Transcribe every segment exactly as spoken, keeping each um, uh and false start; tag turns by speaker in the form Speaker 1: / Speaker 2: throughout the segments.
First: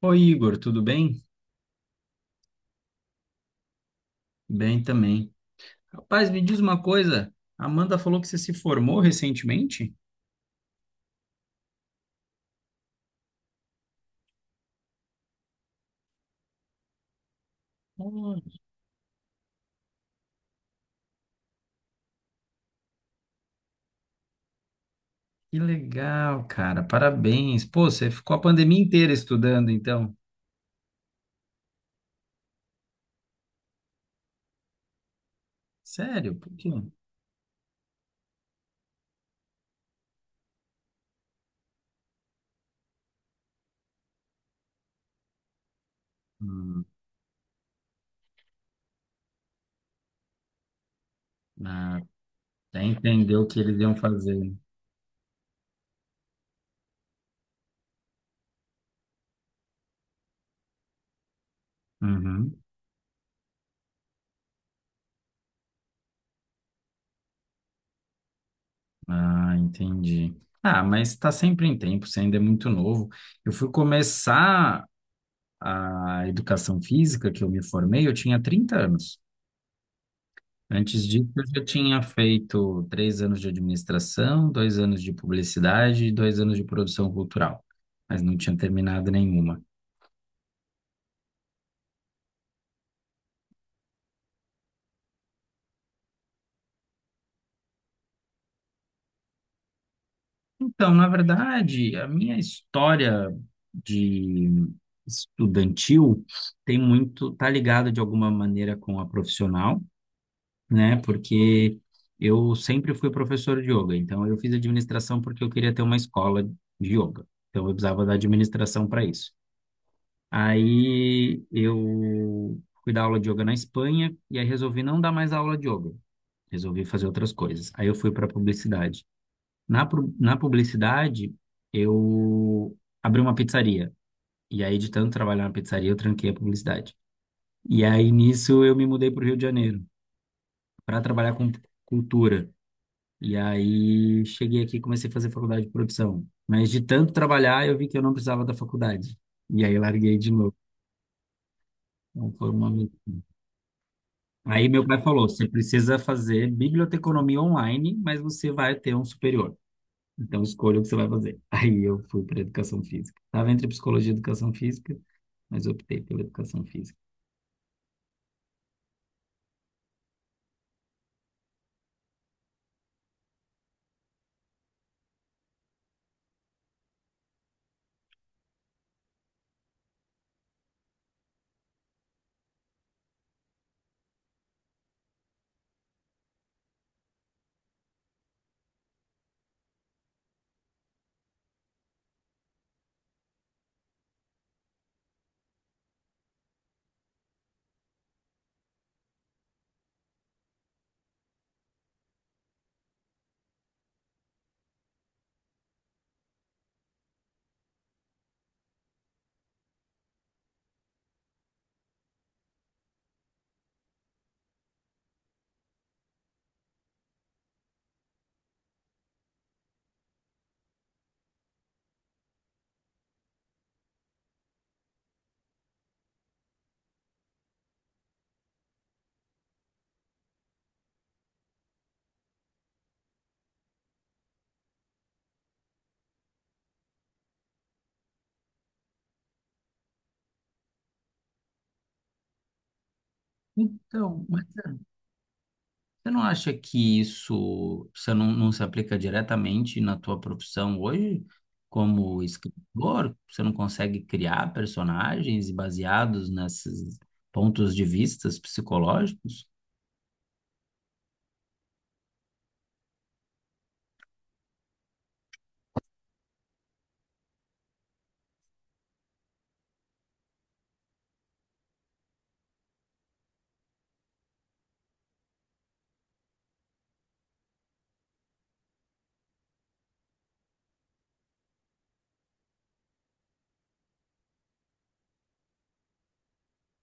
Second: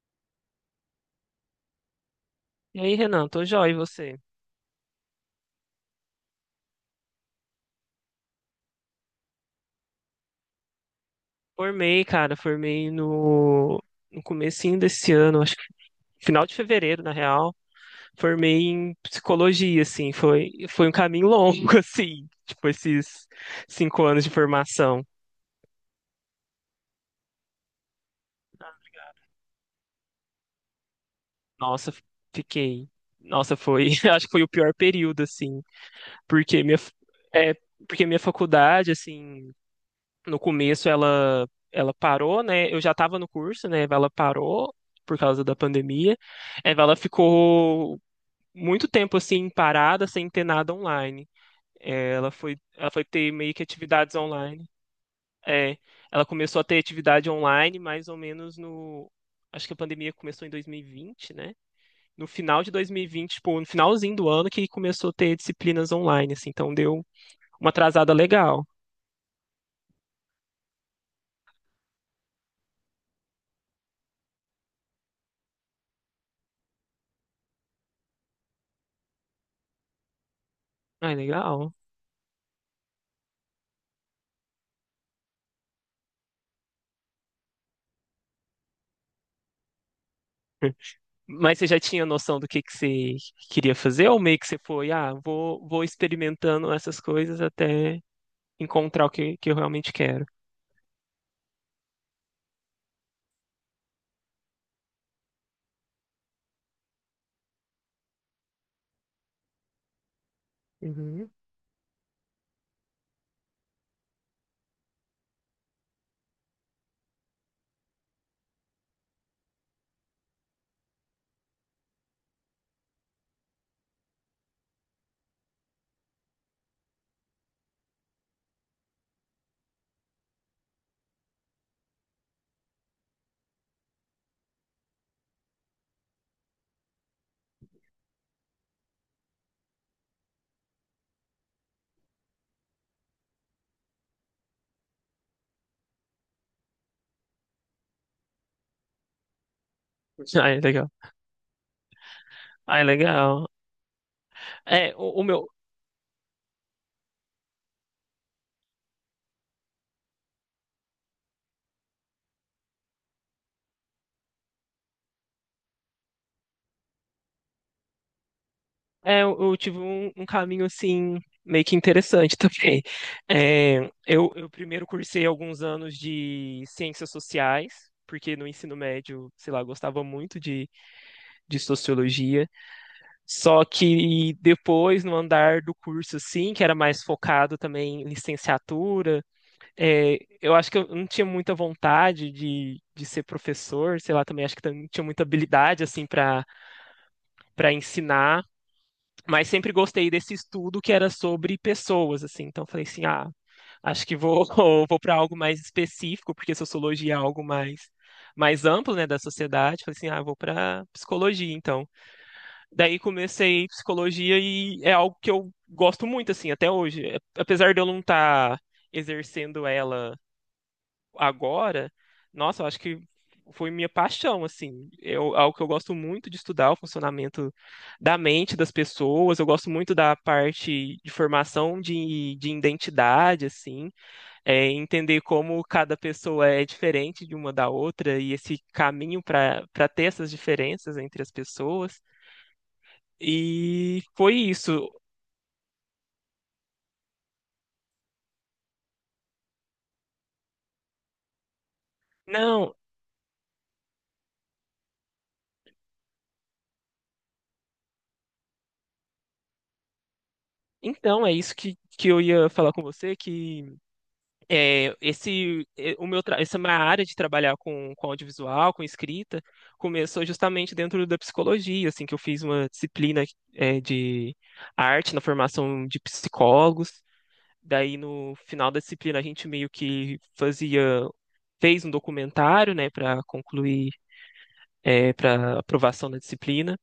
Speaker 1: Oi, Igor, tudo bem?
Speaker 2: E aí, Renan, tô joia, e você?
Speaker 1: Bem também. Rapaz, me diz uma coisa. A Amanda falou que você se formou recentemente?
Speaker 2: Formei, cara, formei no, no comecinho desse ano, acho que final de fevereiro, na real.
Speaker 1: Oh,
Speaker 2: Formei em psicologia, assim, foi, foi um caminho longo, assim, tipo, esses cinco anos de formação.
Speaker 1: que legal, cara. Parabéns. Pô, você ficou a pandemia inteira estudando, então.
Speaker 2: Nossa, fiquei. Nossa, foi, acho que foi o pior período, assim,
Speaker 1: Sério? Por
Speaker 2: porque
Speaker 1: quê?
Speaker 2: minha, f- é, porque minha faculdade, assim. No começo ela ela parou, né? Eu já estava no curso, né? Ela parou por causa da pandemia. Eh,
Speaker 1: Hum,
Speaker 2: Ela ficou muito tempo assim parada, sem ter nada online.
Speaker 1: ah,
Speaker 2: Eh, Ela foi
Speaker 1: até
Speaker 2: ela foi ter
Speaker 1: entendeu o
Speaker 2: meio
Speaker 1: que
Speaker 2: que
Speaker 1: eles iam
Speaker 2: atividades
Speaker 1: fazer.
Speaker 2: online. É, ela começou a ter atividade online mais ou menos no... Acho que a pandemia começou em dois mil e vinte, né? No
Speaker 1: Uhum.
Speaker 2: final de dois mil e vinte, tipo, no finalzinho do ano que começou a ter disciplinas online, assim, então deu uma atrasada legal.
Speaker 1: Ah, entendi. Ah, mas está sempre em tempo, você ainda é muito novo. Eu fui começar a educação física, que eu me formei, eu tinha trinta anos. Antes
Speaker 2: Ai,
Speaker 1: disso, eu já
Speaker 2: legal.
Speaker 1: tinha feito três anos de administração, dois anos de publicidade e dois anos de produção cultural, mas não tinha terminado nenhuma.
Speaker 2: Mas você já tinha noção do que que você queria fazer ou meio que você foi, ah, vou, vou experimentando essas coisas até encontrar o que, que eu realmente quero?
Speaker 1: Então, na verdade, a minha história de estudantil tem muito, tá ligada de alguma maneira com a profissional, né?
Speaker 2: Uhum.
Speaker 1: Porque eu sempre fui professor de yoga, então eu fiz administração porque eu queria ter uma escola de yoga. Então, eu precisava da administração para isso. Aí eu fui dar aula de yoga na Espanha e aí resolvi não dar mais aula de yoga. Resolvi fazer outras coisas. Aí eu fui para publicidade. Na, pu- na publicidade, eu abri uma pizzaria. E aí, de tanto trabalhar na pizzaria, eu tranquei a publicidade. E aí, nisso, eu me mudei para o Rio de Janeiro para trabalhar com cultura. E aí, cheguei aqui e comecei a fazer faculdade de produção. Mas de tanto trabalhar, eu vi que eu não precisava da faculdade. E aí, larguei de
Speaker 2: Ah,
Speaker 1: novo.
Speaker 2: é legal.
Speaker 1: Então, foi uma
Speaker 2: Ah, é legal.
Speaker 1: aí meu
Speaker 2: É,
Speaker 1: pai
Speaker 2: o, o
Speaker 1: falou, você
Speaker 2: meu,
Speaker 1: precisa fazer biblioteconomia online, mas você vai ter um superior. Então escolha o que você vai fazer. Aí eu fui para educação física. Estava entre psicologia e educação física, mas optei pela educação física.
Speaker 2: é, eu eu tive um, um caminho assim meio que interessante também. É, eu, eu primeiro cursei alguns anos de ciências sociais, porque no ensino médio, sei lá, eu gostava muito de, de sociologia. Só que depois, no andar do curso, assim, que era mais focado também em licenciatura, é, eu acho que eu não tinha muita vontade de, de ser professor, sei lá, também acho que também não tinha muita habilidade, assim, para para ensinar, mas sempre gostei desse estudo que era sobre pessoas, assim, então eu falei assim, ah, acho que vou, vou para algo mais específico, porque sociologia é algo mais, mais amplo, né, da sociedade, falei assim, ah, vou para psicologia, então. Daí comecei psicologia e é algo que eu gosto muito, assim, até hoje. É- Apesar de eu não estar exercendo ela agora, nossa, eu acho que foi minha paixão, assim. Eu, algo que eu gosto muito de estudar, o funcionamento da mente das pessoas. Eu gosto muito da parte de formação de, de identidade, assim. É, entender como cada pessoa é diferente de uma da outra e esse caminho para para ter essas diferenças entre as pessoas. E
Speaker 1: Então,
Speaker 2: foi
Speaker 1: Marcelo,
Speaker 2: isso.
Speaker 1: você não acha que isso, você não, não se aplica diretamente na tua profissão hoje? Como
Speaker 2: Não,
Speaker 1: escritor, você não consegue criar personagens baseados nesses pontos de vistas psicológicos?
Speaker 2: então é isso que, que eu ia falar com você, que é, esse é, o meu tra- essa minha área de trabalhar com, com audiovisual, com escrita, começou justamente dentro da psicologia, assim, que eu fiz uma disciplina é, de arte na formação de psicólogos. Daí no final da disciplina a gente meio que fazia fez um documentário, né, para concluir, para aprovação da disciplina.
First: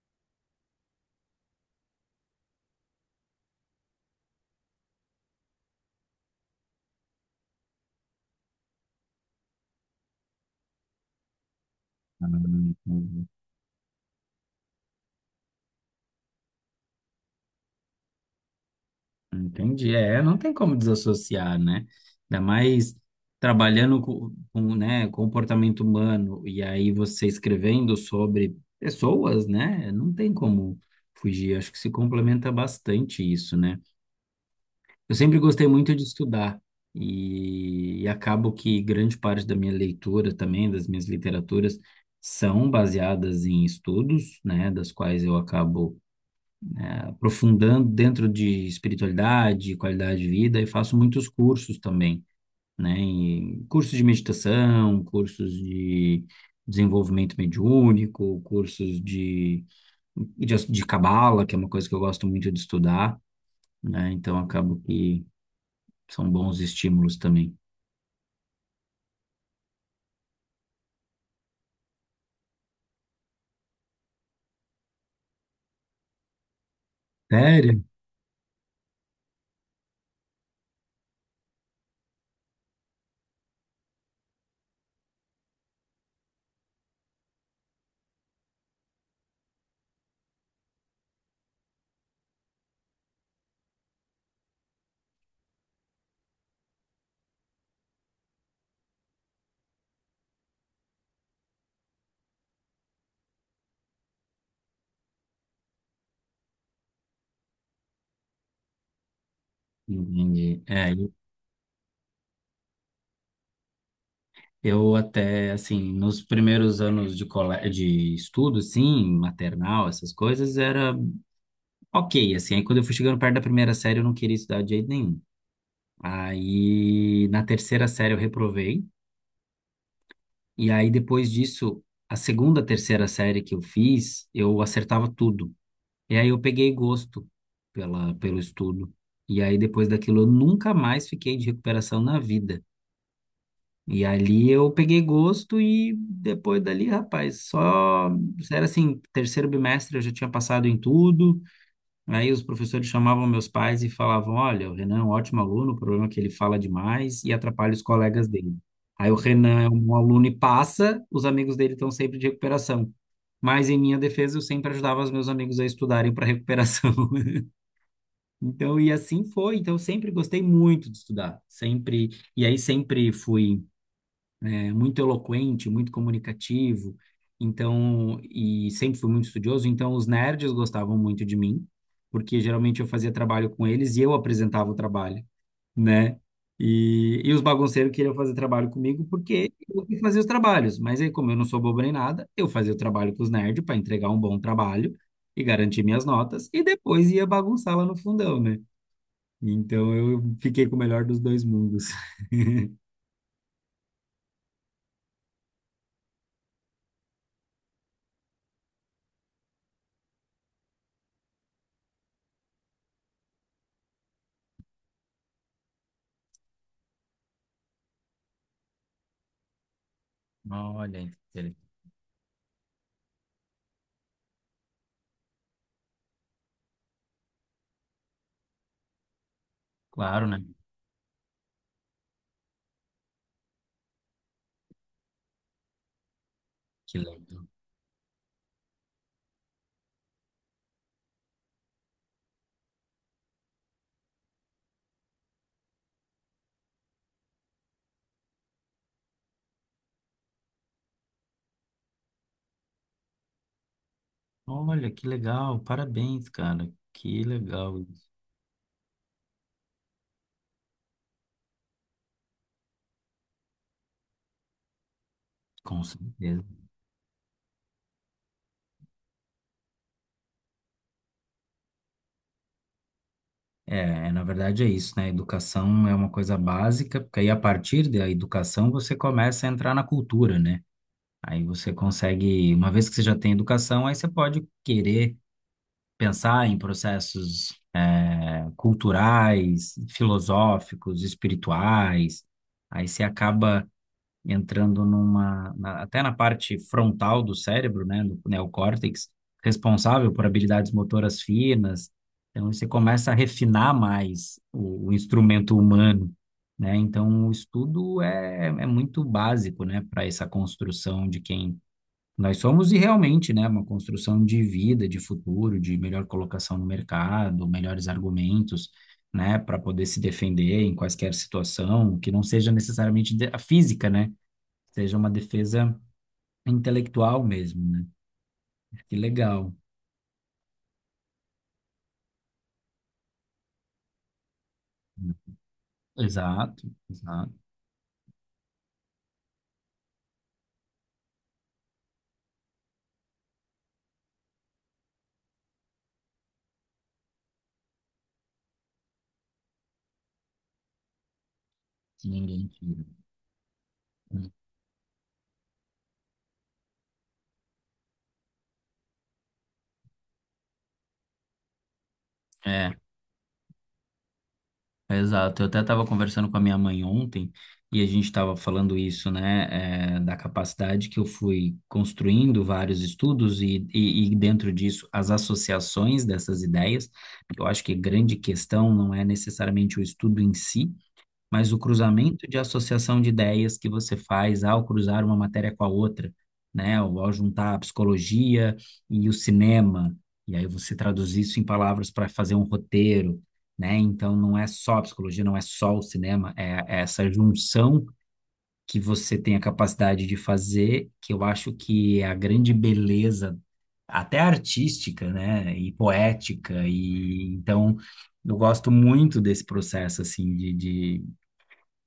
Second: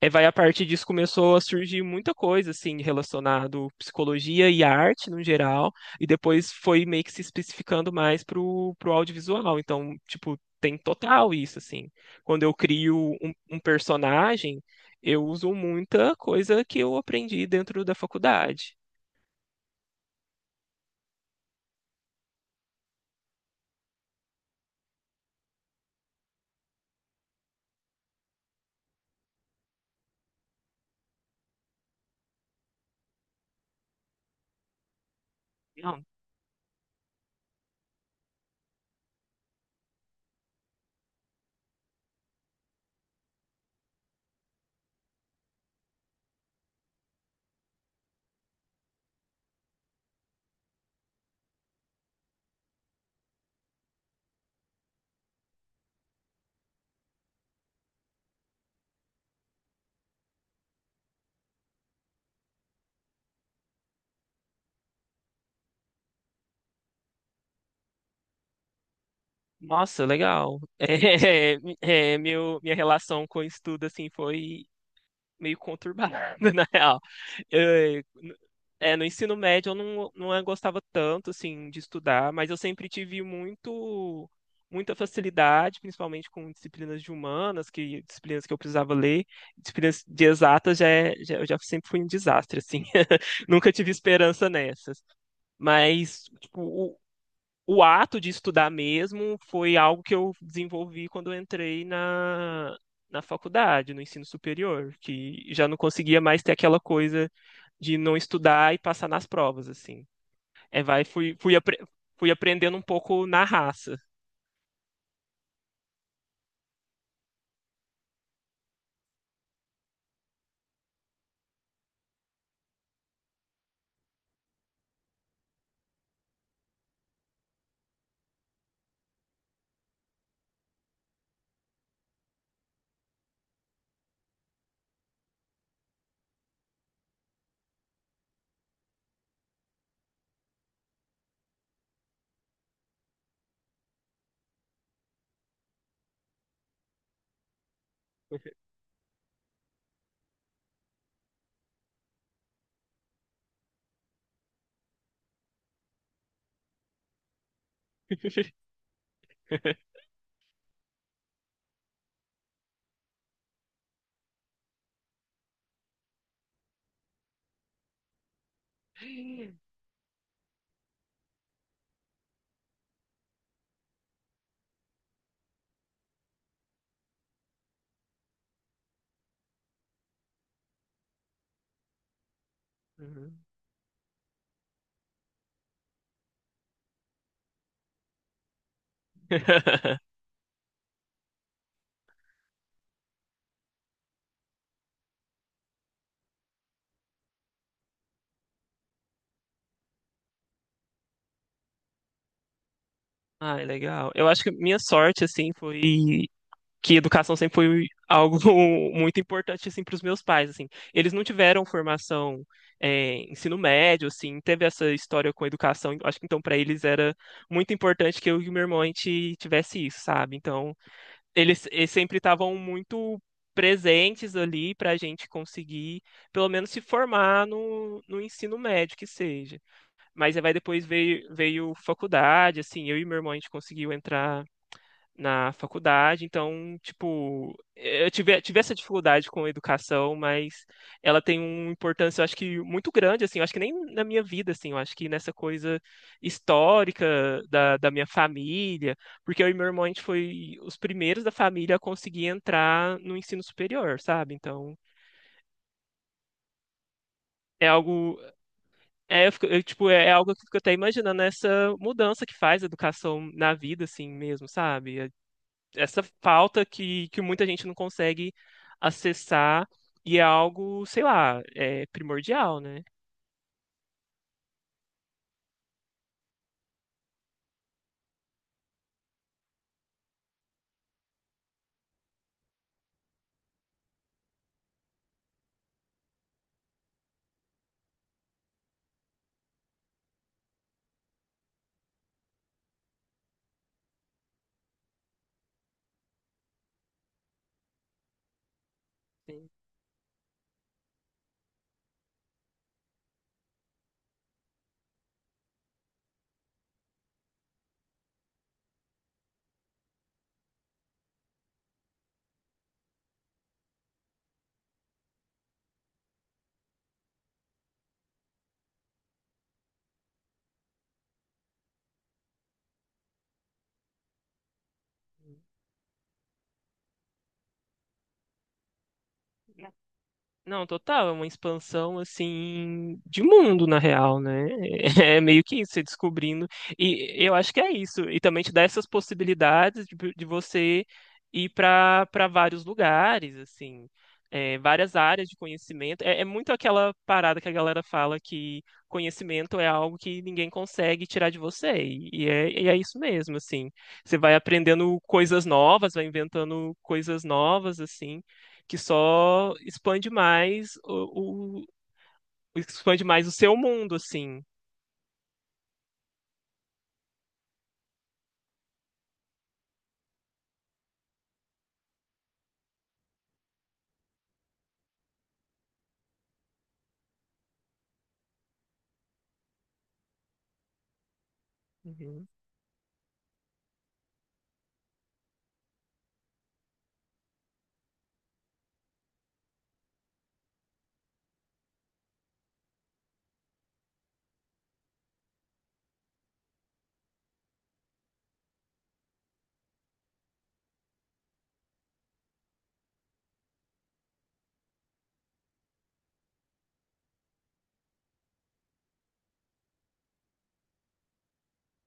Speaker 2: É, vai, a partir disso começou a surgir muita coisa assim relacionado psicologia e arte no geral, e depois foi meio que se especificando mais pro pro audiovisual. Então, tipo, tem total isso assim.
Speaker 1: Ah,
Speaker 2: Quando eu crio um, um personagem, eu uso muita coisa que eu aprendi dentro da faculdade.
Speaker 1: entendi. É, não tem como desassociar, né? Ainda mais trabalhando com, com, né, comportamento humano e aí você escrevendo sobre pessoas, né? Não tem como fugir. Acho que se complementa bastante isso, né? Eu sempre gostei muito de
Speaker 2: Não,
Speaker 1: estudar e, e acabo que grande parte da minha leitura também, das minhas literaturas, são baseadas em estudos, né? Das quais eu acabo aprofundando dentro de espiritualidade, qualidade de vida e faço muitos cursos também, né? E cursos de meditação, cursos de desenvolvimento mediúnico, cursos de de, de cabala, que é uma coisa que eu gosto muito de estudar, né? Então acabo que são bons estímulos também.
Speaker 2: nossa, legal. É, é, meu, minha relação com o estudo assim foi meio conturbada, na real.
Speaker 1: Sério?
Speaker 2: Eu- é, no ensino médio eu não, não gostava tanto, assim, de estudar, mas eu sempre tive muito, muita facilidade, principalmente com disciplinas de humanas, que disciplinas que eu precisava ler. Disciplinas de exatas já, é- já, eu já sempre fui um desastre, assim. Nunca tive esperança nessas. Mas, tipo, o ato de estudar mesmo foi algo que eu desenvolvi quando eu entrei na, na faculdade, no ensino superior, que já não conseguia mais ter aquela coisa de não estudar e passar nas provas, assim.
Speaker 1: Entendi.
Speaker 2: É,
Speaker 1: É,
Speaker 2: vai, fui, fui, apre- fui aprendendo um pouco na raça.
Speaker 1: eu até, assim, nos primeiros anos de, cole... de estudo, assim, maternal, essas coisas, era ok, assim. Aí quando eu fui chegando perto da primeira série, eu não queria estudar de jeito nenhum. Aí, na terceira série, eu reprovei. E aí, depois disso, a segunda, terceira série que eu fiz, eu acertava tudo. E aí, eu peguei gosto pela, pelo estudo. E aí, depois daquilo, eu nunca mais fiquei de recuperação na vida. E ali, eu peguei gosto e depois dali, rapaz, só... Era assim, terceiro bimestre, eu já tinha passado em tudo. Aí os professores chamavam meus pais e falavam: Olha, o Renan é um ótimo aluno, o problema é que ele fala demais e atrapalha os colegas dele. Aí o Renan é um aluno e passa, os amigos dele estão sempre de recuperação. Mas em minha defesa, eu sempre ajudava os meus amigos a estudarem para recuperação. Então, e assim foi. Então, eu sempre gostei muito de estudar, sempre. E aí sempre fui é, muito eloquente, muito comunicativo, então, e sempre fui muito estudioso, então os nerds gostavam muito de mim, porque geralmente eu fazia
Speaker 2: Uhum.
Speaker 1: trabalho com eles e eu apresentava o trabalho, né? E, e os bagunceiros queriam fazer trabalho comigo porque eu que fazia os trabalhos, mas aí, como eu não sou bobo nem nada, eu fazia o trabalho com os nerds para entregar um bom trabalho e garantir minhas notas, e depois ia bagunçar lá no fundão, né? Então eu fiquei com o melhor dos dois mundos.
Speaker 2: Ai, legal. Eu acho que minha sorte, assim, foi que educação sempre foi algo muito importante, assim, para os meus pais, assim. Eles não tiveram formação, é, ensino médio, assim, teve essa história com a educação. Eu acho que, então, para eles era muito importante que eu e o meu irmão, a gente tivesse isso, sabe? Então,
Speaker 1: Olha, inter-
Speaker 2: eles, eles sempre estavam muito presentes ali para a gente conseguir, pelo menos, se formar no, no ensino médio, que seja.
Speaker 1: claro,
Speaker 2: Mas
Speaker 1: né?
Speaker 2: aí vai, depois veio, veio faculdade, assim, eu e meu irmão a gente conseguiu entrar na faculdade, então,
Speaker 1: Que legal.
Speaker 2: tipo, eh, eu tive, tive essa dificuldade com a educação, mas ela tem uma importância, eu acho que muito grande, assim, eu acho que nem na minha vida, assim, eu acho que nessa coisa histórica da, da minha família, porque eu e meu irmão, a gente foi os primeiros da família a conseguir entrar no ensino superior, sabe? Então,
Speaker 1: Olha, que legal, parabéns, cara. Que
Speaker 2: é
Speaker 1: legal, isso.
Speaker 2: algo, é, eu fico- eu, tipo, é é algo que eu fico até imaginando essa mudança que faz a educação na vida, assim mesmo, sabe? É-
Speaker 1: Com
Speaker 2: Essa
Speaker 1: certeza.
Speaker 2: falta que, que muita gente não consegue acessar e é algo, sei lá, é primordial, né?
Speaker 1: É, é, na verdade é isso, né? Educação é uma coisa básica, porque aí a partir da educação você começa a entrar na cultura, né? Aí você consegue, uma vez que você já tem educação, aí você pode querer pensar em processos, é, culturais, filosóficos, espirituais. Aí você acaba entrando numa, na- até na parte frontal do cérebro, né, no neocórtex, responsável por habilidades motoras finas. Então, você começa a refinar mais o, o instrumento humano, né? Então, o estudo é, é muito básico, né, para essa construção de quem nós somos e realmente, né, uma construção de vida, de futuro, de melhor colocação no mercado, melhores argumentos, né, para poder se defender em quaisquer situação, que não seja necessariamente de- a física, né? Seja uma defesa intelectual mesmo, né? Que legal.
Speaker 2: Não, total, é uma expansão assim de mundo na real, né? É meio que isso, você descobrindo.
Speaker 1: Exato,
Speaker 2: E
Speaker 1: exato.
Speaker 2: eu acho que é isso. E também te dá essas possibilidades de, de você ir para para vários lugares, assim, é, várias áreas de conhecimento. É, é muito aquela parada que a galera fala que conhecimento é algo que ninguém consegue tirar de você.
Speaker 1: Que
Speaker 2: E e
Speaker 1: ninguém
Speaker 2: é, e é
Speaker 1: tira.
Speaker 2: isso mesmo, assim. Você vai aprendendo coisas novas, vai inventando coisas novas, assim, que só expande mais o, o-
Speaker 1: É,
Speaker 2: expande mais o seu mundo, assim.
Speaker 1: exato. Eu até estava conversando com a minha mãe ontem e a gente estava falando isso, né, é, da capacidade que eu fui construindo vários estudos e, e, e dentro disso as associações dessas ideias. Eu acho que a grande questão não é necessariamente o estudo em si, mas o cruzamento
Speaker 2: Uhum.
Speaker 1: de associação de ideias que você faz ao cruzar uma matéria com a outra, né? Ou ao juntar a psicologia e o cinema, e aí você traduz isso em palavras para fazer um roteiro, né? Então não é só a psicologia, não é só o cinema, é, é essa junção que você tem a capacidade de fazer, que eu acho que é a grande beleza, até artística, né? E poética, e então eu gosto muito desse processo assim de, de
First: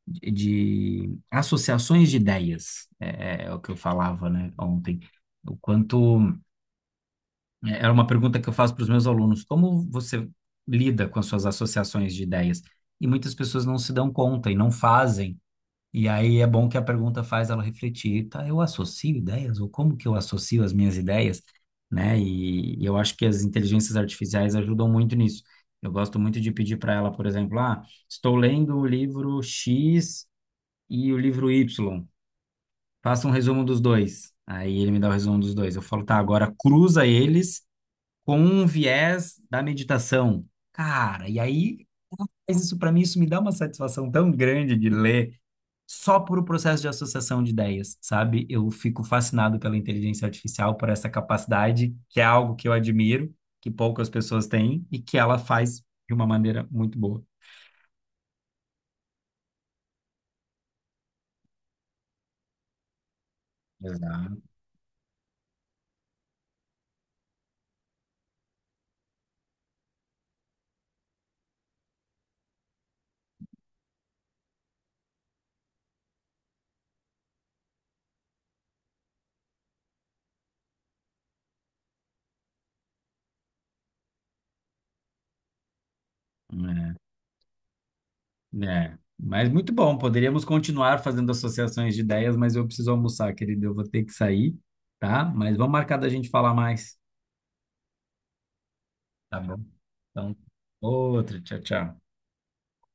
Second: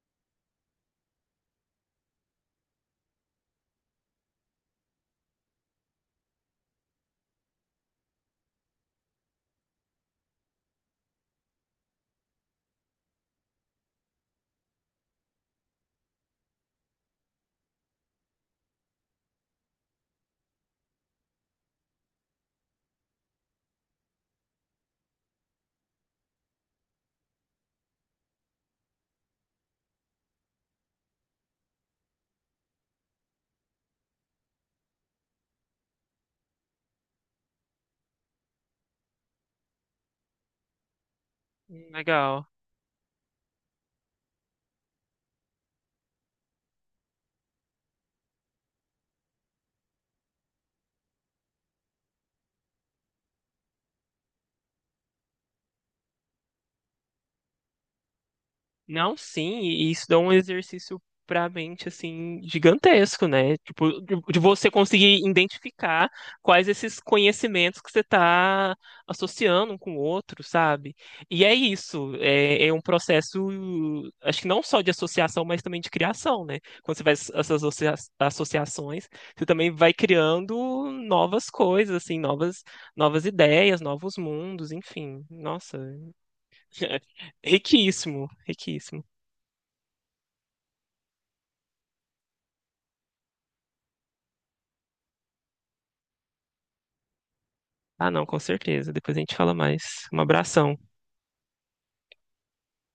Speaker 1: de, de associações de ideias, é, é é o que eu falava, né, ontem. O quanto é, era uma pergunta que eu faço para os meus alunos, como você lida com as suas associações de ideias? E muitas pessoas não se dão conta e não fazem. E aí é bom que a pergunta faz ela refletir, tá, eu associo ideias ou como que eu associo as minhas ideias, né? E, e eu acho que as inteligências artificiais ajudam muito nisso. Eu gosto muito de pedir para ela, por exemplo, ah, estou lendo o livro X e o livro Y. Faça um resumo dos dois. Aí ele me dá o resumo dos dois. Eu falo, tá, agora cruza eles com um viés da meditação. Cara, e aí,
Speaker 2: Legal.
Speaker 1: mas isso para mim, isso me dá uma satisfação tão grande de ler só por o processo de associação de ideias, sabe? Eu fico fascinado pela inteligência artificial, por essa capacidade, que é algo que eu admiro, que poucas pessoas têm e que ela faz de uma maneira muito boa.
Speaker 2: Não, sim, e isso dá um exercício pra mente, assim, gigantesco, né? Tipo, de, de
Speaker 1: Exato.
Speaker 2: você conseguir identificar quais esses conhecimentos que você está associando um com o outro, sabe? E é isso, é, é um processo, acho que não só de associação, mas também de criação, né? Quando você faz essas associa- associações, você também vai criando novas coisas, assim, novas, novas ideias, novos mundos, enfim. Nossa, riquíssimo,
Speaker 1: É,
Speaker 2: riquíssimo.
Speaker 1: mas muito bom. Poderíamos continuar fazendo associações de ideias, mas eu preciso almoçar, querido. Eu vou ter que sair, tá? Mas vamos marcar da gente falar mais.
Speaker 2: Ah, não, com certeza. Depois a gente
Speaker 1: Tá
Speaker 2: fala
Speaker 1: bom?
Speaker 2: mais. Um
Speaker 1: Então,
Speaker 2: abração.
Speaker 1: outra. Tchau, tchau.